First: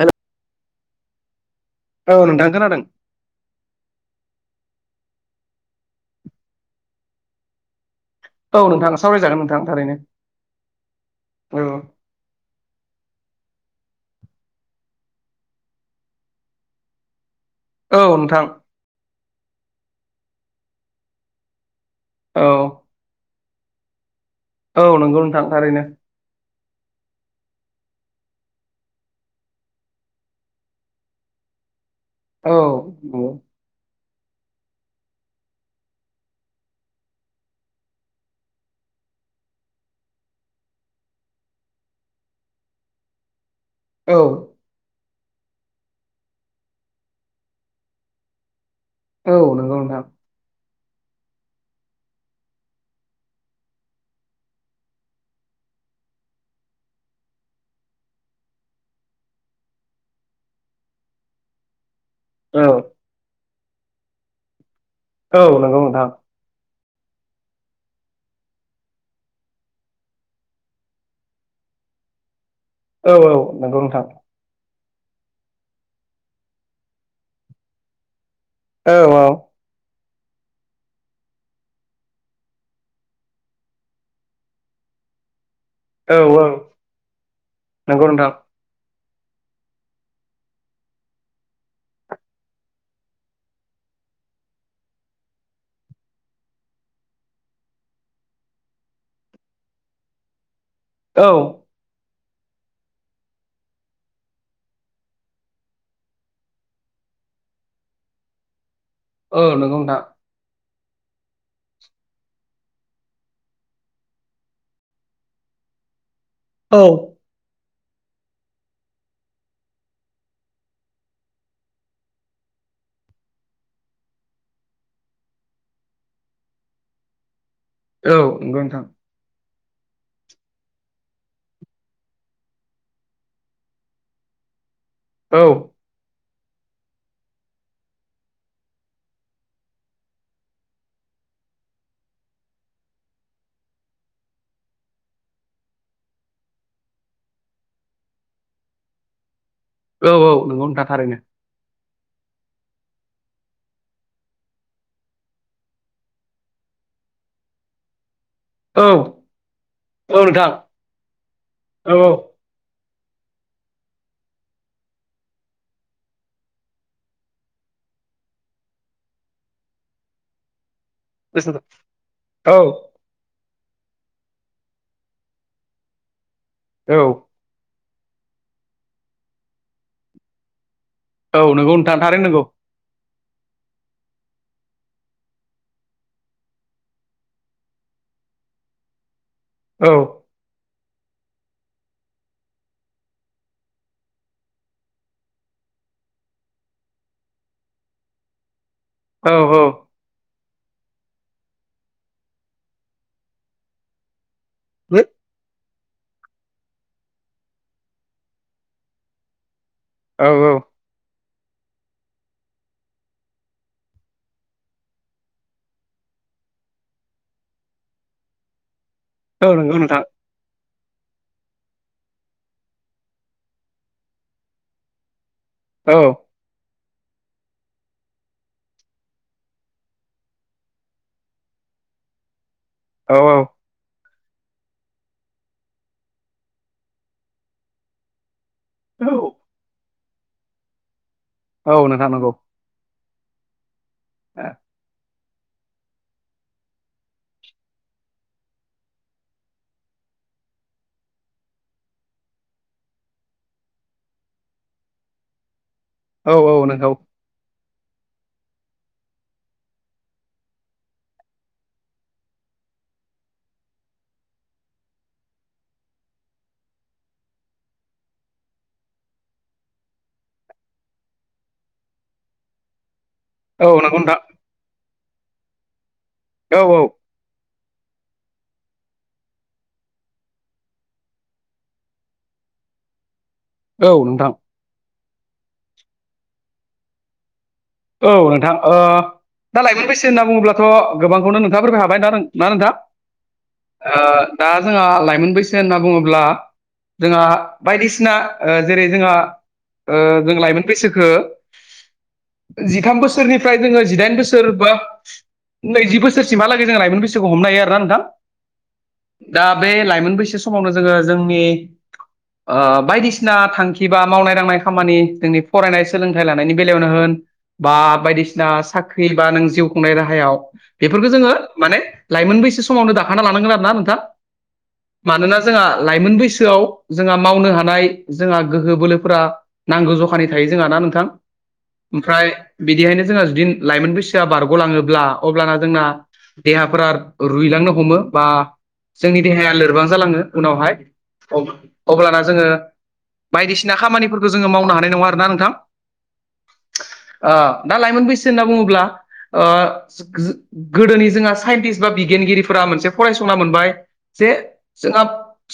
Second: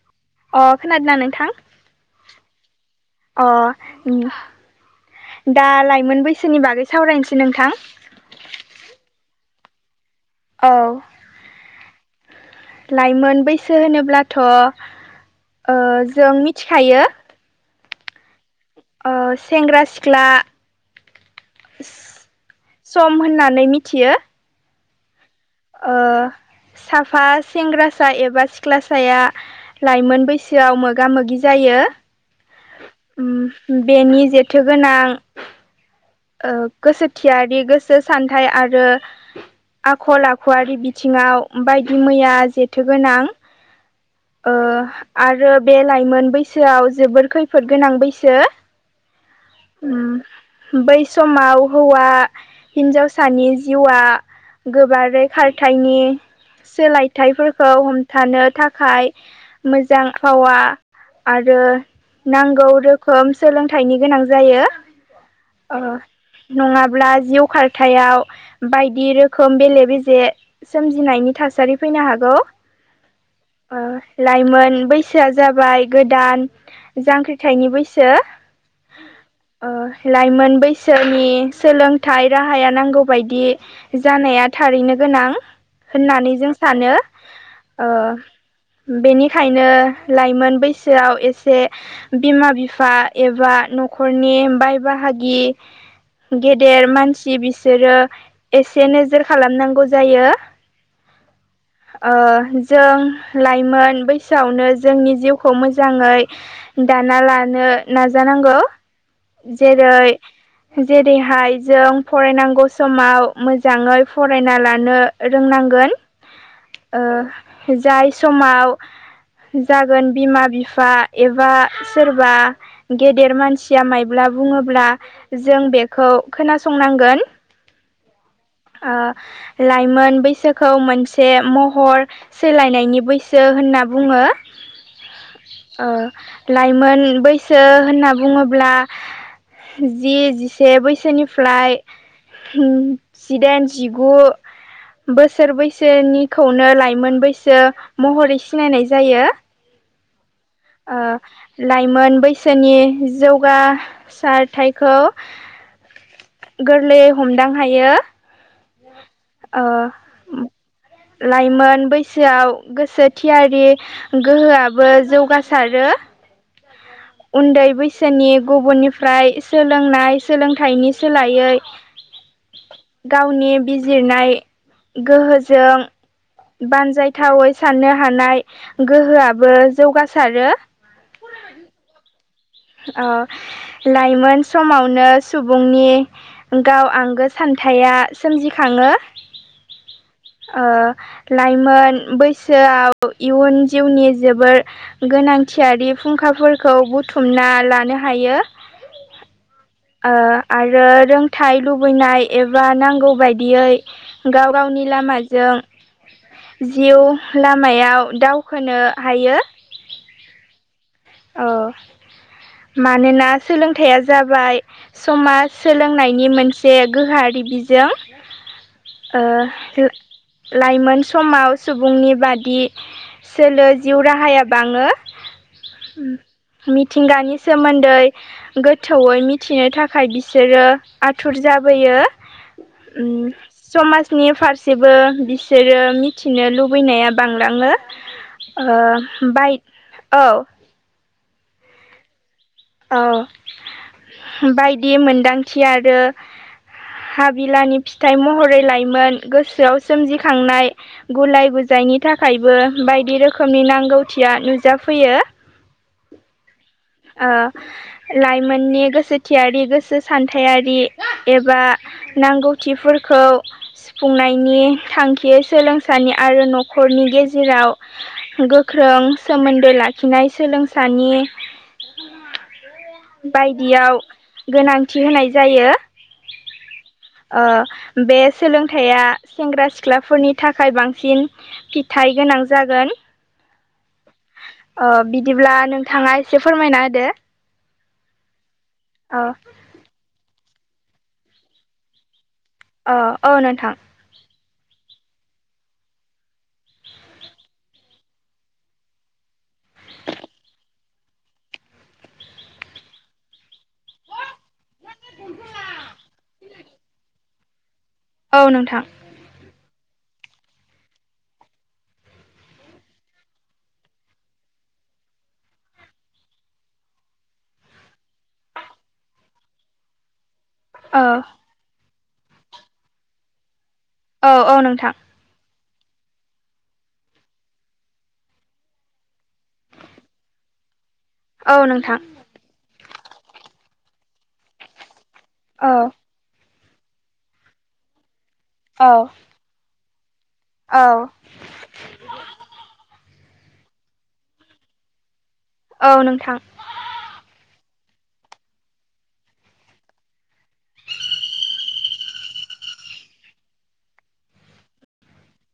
हेल अ खोनादोंना नोंथां औ नोंथां खोनादों अ दा लाइमोन बैसोनि बागै सावरायनोसै नोंथां औ नोंथाङा सावरायजागोन नोंथां थारैनो औ औ लाइमोन बैसो होनोब्लाथ' जों मिथिखायो औ नोंथां सेंग्रा सिख्ला औ सम होननानै मिथियो औ नंगौ नोंथां थारैनो साफा सेंग्रासा एबा सिख्लासाया लाइमोन बैसोआव मोगा मोगि जायो औ उम बेनि जेथोगोनां गोसोथियारि गोसो सान्थायाइ आरो आखल आखु खुवारि बिथिङाव बायदि मैया जेथोगोनां औ आरो बे लाइमोन बैसोआव जोबोर खैफोद गोनां बैसो औ नंगौ उ नोंथां बै समाव हौवा हिनजावसानि जिउआ गोबारै खारथायनि सोलायथाइफोरखौ हमथानो थाखाय मोजां फावा आरो औ नांगौ रोखोम सोलोंथाइनि गोनां जायो औ नंगौ नोंथां नङाब्ला जिउ खारथायाव बायदि रोखोम बेले बेे नायनि थासारि फैनो हागौ औ औ नंगौ नोंथां लाइमोन बा बैसोआ जाबाय गोदान जांख्रिथायनि बैसो औ औ लाइमोन बैसोनि सोलोंथाइ राहाया नांगौ बायदि जानाया थारैनो गोनां औ होननानै जों सानो नंगौ नोंथां बेनिखायनो लाइमोन बैसोआव एसे बिमा बिफा एबा न'खरनि बाय बाहागि गेदेर मानसि बिसोरो एसे नोजोर खालामनांगौ जायो औ जों लाइमोन बैसोआवनो जोंनि जिउखौ मोजाङै दाना लानो नाजानांगौ औ नंगौ नोंथां जेरै जेरैहाय जों फरायनांगौ समाव मोजाङै फरायना लानो औ रोंनांगोन जाय समाव जागोन बिमा बिफा एबा सोरबा गेदेर मानसिया मायब्ला बुङोब्ला जों बेखौ खोनासंनांगोन औ नंगौ नोंथां ओ लाइमोन बैसोखौ मोनसे महर सोलायनायनि बैसो होनना बुङो औ लाइमोन बैसो होनना बुङोब्ला जि जिसे बैसोनिफ्राय जिदाइन जिगु बोसोर बैसोनिखौनो लाइमोन बैसो महरै सिनायनाय जायो औ औ नोंङो लाइमोन बैसोनि जौगासारथायखौ गोरलैयै हमदां हायो औ औ नोंथां लाइमोन औ बैसोआव गोसो थियारि गोहोआबो जौगासारो उन्दै बैसोनि गुबुननिफ्राय सोलोंनाय सोलोंथाइनि सोलायै गावनि बिजिरनाय गोहोजों औ बानजायथावै साननो हानाय गोहोआबो जौगासारो औ नोंगौ नोंथां थारैनो नोंगौ। औ लाइमोन समावनो सुबुंनि गाव आंगो सानथाया सोमजिखाङो। औ लाइमोन बैसोआव इयुन जिउनि जोबोर गोनांथियारि फुंखाफोरखौ बुथुमना लानो हायो। औ औ आरो रोंथाइ लुबैनाय एबा नांगौ बायदियै। गाव गावनि लामाजों जिउ लामायाव दावखोनो हायो। औ औ। औ। मानोना सोलोंथाइया जाबाय समाज सोलोंनायनि मोनसे गोहारि बिजों औ नंगौ नोंथां लाइमोन समाव सुबुंनि बादि सोलो जिउ राहाया बाङो। औ। मिथिंगानि सोमोन्दै गोथौयै मिथिनो थाखाय बिसोरो आथुर जाबोयो। औ उम। समाजनि फारसेबो बिसोरो मिथिनो लुबैनाया बांलाङो। ओ औ बाइक औ औ नोंथां नंगौ। औ बायदि मोनदांथि आरो। हाबिलानि फिथाइ महरै लाायमोन गोसोआव सोमजिखांनाय। गुलाय गुजायनि थाखायबो बायदि रोखोमनि नांगौथिया नुजाफैयो औ औ नोंगौ। लाइमोननि गोसोथियारि गोसो सान्थायारि एबा। नांगौथिफोरखौ सुफुंनायनि थांखि सोलोंसालि आरो न'खरनि गेजेराव गोख्रों सोमोन्दो लाखिनाय सोलोंसानि औ नंगौ बायदियाव नोंथां गोनांथि होनाय जायो। औ औ बे सोलोंथाइया सेंग्रा सिख्लाफोरनि थाखाय बांसिन। फिथाइ गोनां जागोन। औ नोंथां। अ बिदिब्ला नोंथाङा एसे फोरमायना होदो। औ नोंथां औ दा लाइमोन बैसो होनना बुङोब्लाथ' गोबांखौनो नोंथाफोरबाय हाबाय ना ना नोंथां। औ औ नोंथां दा जोंहा लाइमोन बैसो होनना बुङोब्ला जोंहा बायदिसिना जेरै जोंहा जों लाइमोन बैसोखो जिथाम बोसोरनिफ्राय जोङो जिदाइन बोसोर बा नैजि बोसोरसिमहाला जों लायोमोनसखौ हनो हायो आरोना नोंथां। औ नोंथां दा बे लाइमोन बैसो समावनो जोङो जोंनि बायदिसिना थांखि बा मावनाय दांनाय खामानि जोंनि फरायनाय सोलोंथाइ लानायनि बेलायावनो होन बा बायदिसिना साख्रि बा नों जिउ खुंनाय राहायाव औ बेफोरखौ जोङो माने लाइमोन बैसो समावनो दाखाना लानांगोन आरो ना नोंथां। औ औ नोंथां मानोना जोंहा लाइमोन बैसोआव जोंहा मावनो हानाय जोंहा गोहो बोलोफोरा नांगौ जखानि थायो जोंहा ना नोंथां औ नोंथां। ओमफ्राय बिदिहायनो जोंहा जुदि लाइमोन बैसोआ बारग'लाङोब्ला अब्लाना औ जोंना देहाफोरा रुइलांनो हमो बा औ जोंनि देहाया लोरबां जालाङो उनावहाय औ अब्लाना जोङो बायदिसिना खामानिफोरखौ जोङो मावनो हानाय नङा आरोना नोंथां औ नोंथां दा लाइमोन बैसो होनना बुङोब्ला गोदोनि जोंहा साइन्टिस्ट बा बिगियानगिरिफोरा मोनसे फरायसंना मोनबाय जे जोंहा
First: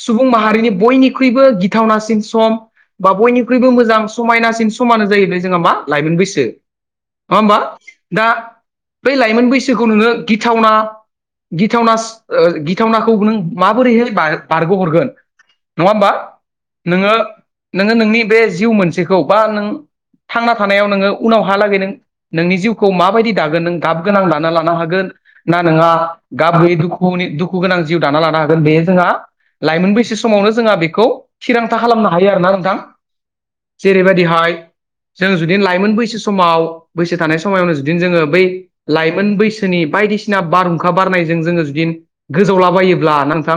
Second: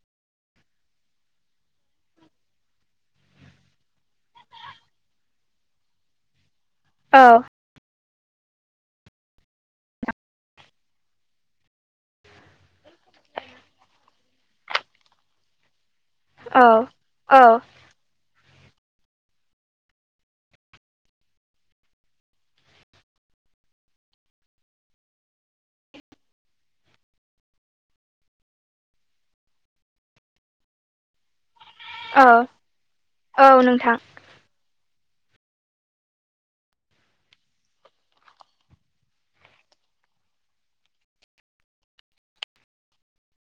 सुबुं माहारिनि बयनिख्रुइबो गिथावनासिन सम बा बयनिख्रुइबो मोजां समायनासिन समानो जाहबाय जोंहा मा लाइमोन बैसो औ नङा होमबा दा बै लाइमोन बैसोखौ नोङो गिथावना गिथावना गिथावनाखौ नों माबोरैहाय बारग'हरगोन नङा होमबा औ नोङो औ नोङो नोंनि बे जिउ मोनसेखौ बा नों थांना थानायाव नोङो उनावहालागै नों नोंनि जिउखौ माबायदि दागोन नों गाब गोनां लाना लानो हागोन ना नङा गाब्रयै दुखुनि दुखु गोनां जिउ दाना लानो हागोन बे जोंहा लाइमोन बैसो समावनो जोंहा बेखौ थिरांथा खालामनो औ हायो आरोना नोंथां औ नोंथां जेरैबायदिहाय जों जुदिनो लाइमोन बैसो समाव बैसो थानाय समावनो जुदिनो जोङो बै लाइमोन बैसोनि बायदिसिना बारहुंखा बारनायजों जोङो जुदि गोजावलाबायोब्ला नोंथां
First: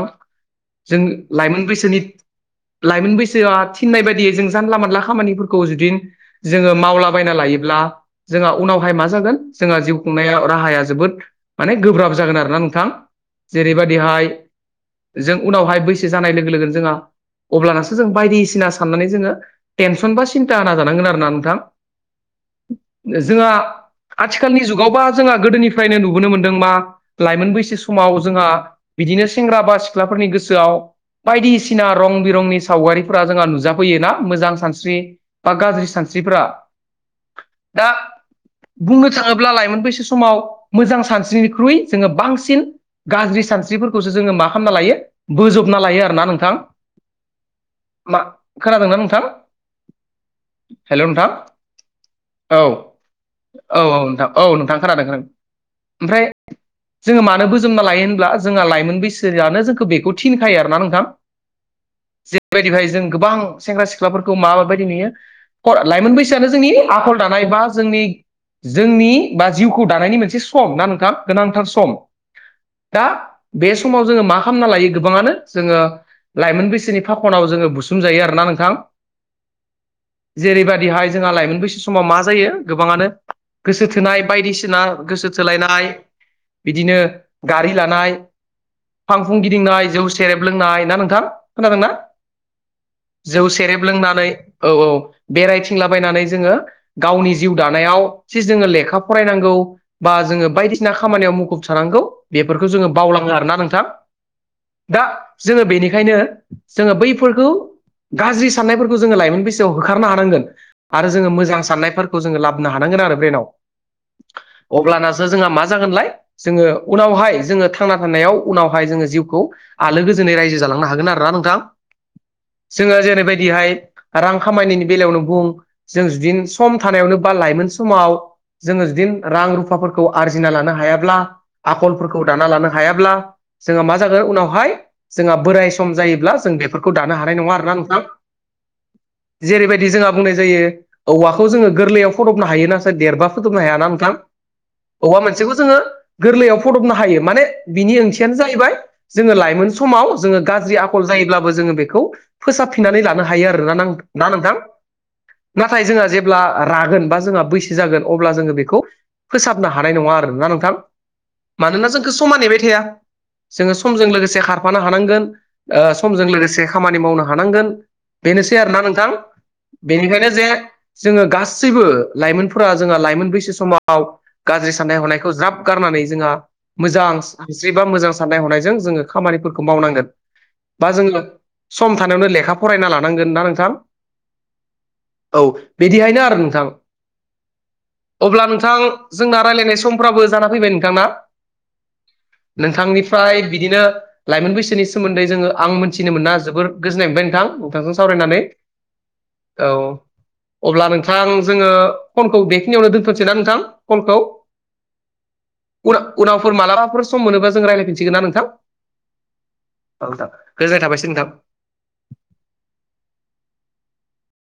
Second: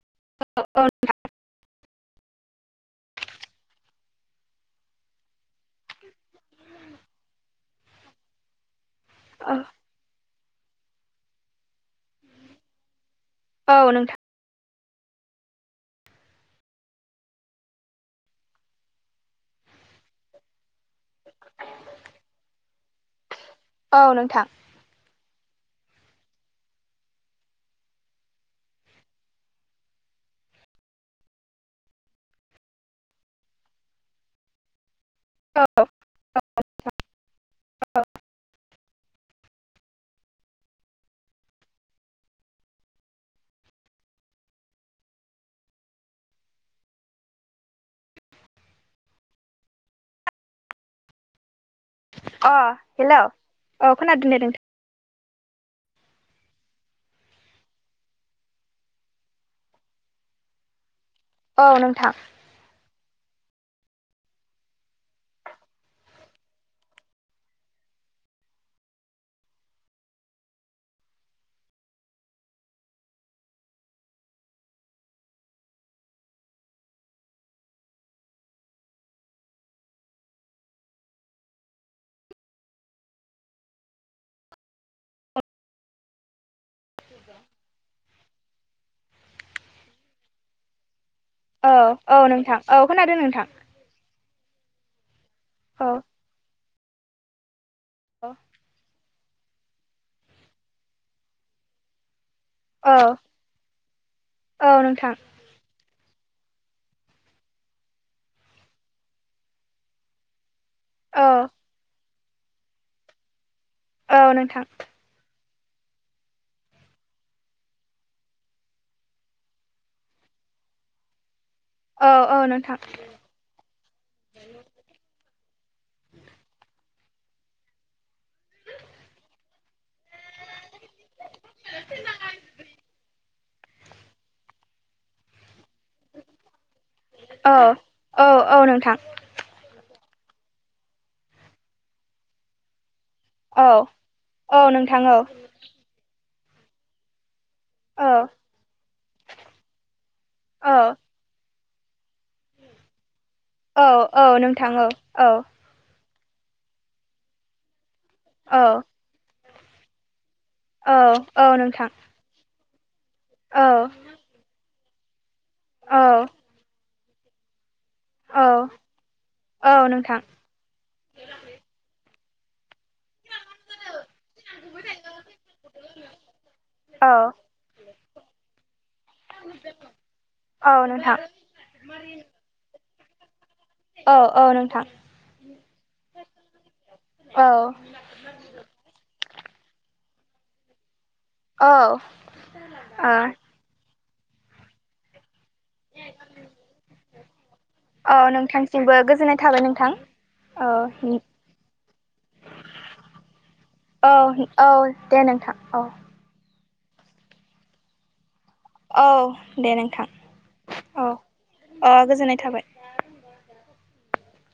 औ जों लाइमोन बैसोनि लाइमोन बैसोआ थिननाय बायदिै जों जानला मोनानला खामानिफोरखौ जुदि जोङो मावलाबायना लायोब्ला जोंहा उनावहाय मा जागोन जोंहा जिउ खुंनाया राहाया जोबोद माने गोब्राब जागोन आरोना नोंथां औ नोंथां जेरैबायदिहाय जों उनावहाय बैसो जानाय लोगो लोगोनो जोंहा अब्लानासो जों बायदिसिना साननानै जोङो टेनसन बा सिन्था नााजानांगोन आरोना जोंहा औ नोंथां आथिखालनि जुगावबा जोंहा गोदोनिफ्रायनो नुबोनो मोनदों मा लाइमोन बैसो समाव जोंहा बिदिनो सेंग्रा बा सिख्लाफोरनि गोसोआव बायदिसिना रं बिरंनि सावगारिफोरा जोंहा नुजाफैयोना मोजां सानस्रि बा औ गाज्रि सानस्रिफोरा दा बुंनो थाङोब्ला लाइमोन बैसो समाव मोजां सानस्रिनिख्रुइ जोङो बांसिन गाज्रि सानस्रिफोरखौसो जोङो मा खालामना लायो बोजबना लायो आरोना नोंथां मा खोनादोंना नोंथां हेल' नोंथां अ औ हेलौ औ औ नोंथां औ नोंथां खोनादों खोनादों ओमफ्राय जोङो मानो बोजोमना लायो होनब्ला जोंहा लाइमोन बैसोआानो जोंखौ बेखौ थिनखायो आरोना नोंथां औ नोंथां जेरैबायदिहाय जों गोबां सेंग्रा सिख्लाफोरखौ माबायदि नुयो लाइमोन बैसोआानो जोंनि आखल दानाय बा जोंनि जोंनि बा जिउखौ दानायनि मोनसे सम ना नोंथां गोनांथार सम दा बे समाव जोङो मा खालामना लायो गोबाङानो जोङो लाइमोन बैसोनि फाखनाव जोङो बुसुमजायो आरोना नोंथां जेरैबायाददिहाय जोंहा लाइमोन बैसो समाव मा जायो गोबाङानो गोसो थोनाय बायदिसिना गोसो थोलायनाय बिदिनो गारि लानाय फांफुं गिदिंनाय जौ सेरेब लोंनाय ना नोंथां औ खोनादोंना औ नोंथां औ खोनादों जौ नोंथां सेरेब लोंनानै औ औ बेरायथिंलाबायनानै जोङो गावनि जिउ दानायाव औ जि जोङो लेखा फरायनांगौ बा जोङो बायदिसिना खामानियाव मुखुब थानांगौ बेफोरखौ जोङो औ बावलाङो आरोना नोंथां औ दा नोंथां जोङो बेनिखायनो जोङो बैफोरखौ गाज्रि साननायफोरखौ जोङो लाइमोन बैसोआव गा ओंखारनो हानांगोन आरो औ जोङो मोजां साननायफोरखौ जोङो लाबोनो हानांगोन आरो ब्रेनाव औ नोंथां अब्लानासो जोंहा मा जागोनलाय जोङो उनावहाय जोङो थांना थानायाव उनावहाय जोङो जिउखौ आलो गोजोनै रायजो जालांनो हागोन आरोना नोंथां औ औ नोंथां जोङो जेरै बायदिहाय रां खामायनायनि बेलायावनो बुं जों जुदिनो सम थानायावनो बा लाइमोन समाव जोङो जदिनो रां रुफाफोरखौ आरजिना लानो हायाब्ला आखलफोरखौ दाना लानो हायाब्ला जोङहा मा जागोन उनावहाय जोंहा बोराय सम जायोब्ला जों बेफोरखौ दानो हानाय नङा औ आरोना नोंथां औ औ नोंथां जेरैबायदि जोंहा बुंनाय जायो औवाखौ जोङो गोरलैयाव फदबनो हायोोना सार देरबा फोदबनो औ हाया ना होनोंथां औ नोंथां औ बबबा मोनसेखौ जोङो गोरलैयाव फुदबनो हायो माने बिनि औ ओंथियानो जाहैबाय जोङो लाइमोन समाव जोङो गाज्रि औ आखल जायोब्लाबो जोङो बेखौ फोसाबफिननानै लानो हायो आरोना औ नां आं औ नोंथां औ नाथाय जोंहा जेब्ला रागोन बा जोंहा बैसो जागोन अब्ला जोङो औ बेखौ फोसाबनो हानाय नङा आरो ना नोंथां औ औ नोंथां मानोना जोंखौ समान नेबाय थाया औ जोङो समजों लोगोसे खारफानो हानांगोन औ समजों लोगोसे खामानि मावनो हानांगोन बेनोसै आरोोना औ नोंथां औ बेनिखायनो नोंथां जे जोङो गासैबो लाइमोनफोर फोर जोंहा लाइमोन बैसो समाव गाज्रि साननाय हनायखौ ज्राब गारनानै जोंहा औ मोजां हिस्रि बा मोजां साननाय हनायजों जोङो खामानिफोरखौ मावनांगोन औ बा नोंथां जोङो सम थानायावनो लेखा फरायना लानांगोन ना नोंथां औ औ नोंथां औ बिदिहायनो आरो नोंथां औ अब्ला नोंथां जोंना रायज्लायनाय समफ्राबो जाना फैबाय नोंथां ना औ ओ नोंथांनिफ्राय बिदिनो लाइमोन बैसोनि सोमोन्दै जोङो आं मिथिनो मोना जोबोर गोजोननाय मोनबाय नोंथां नोंथांजों सावरायनानै सिमबो गोजोननाय थाबाय औ नोंथां औ अब्ला नोंथां जोङो फनखौ बेखिनियावनो दोनथ'सै ना नोंथां फनखौ औ औ दे नोंथां औ उन उनावफोर मालाबफोर सम मोनोबा जों रायज्लायफिनसिगोन ना नोंथां औ दे नोंथां औथां गोजोननाय औ थाबायसै नोंथां अ गोजोननाय थाबाय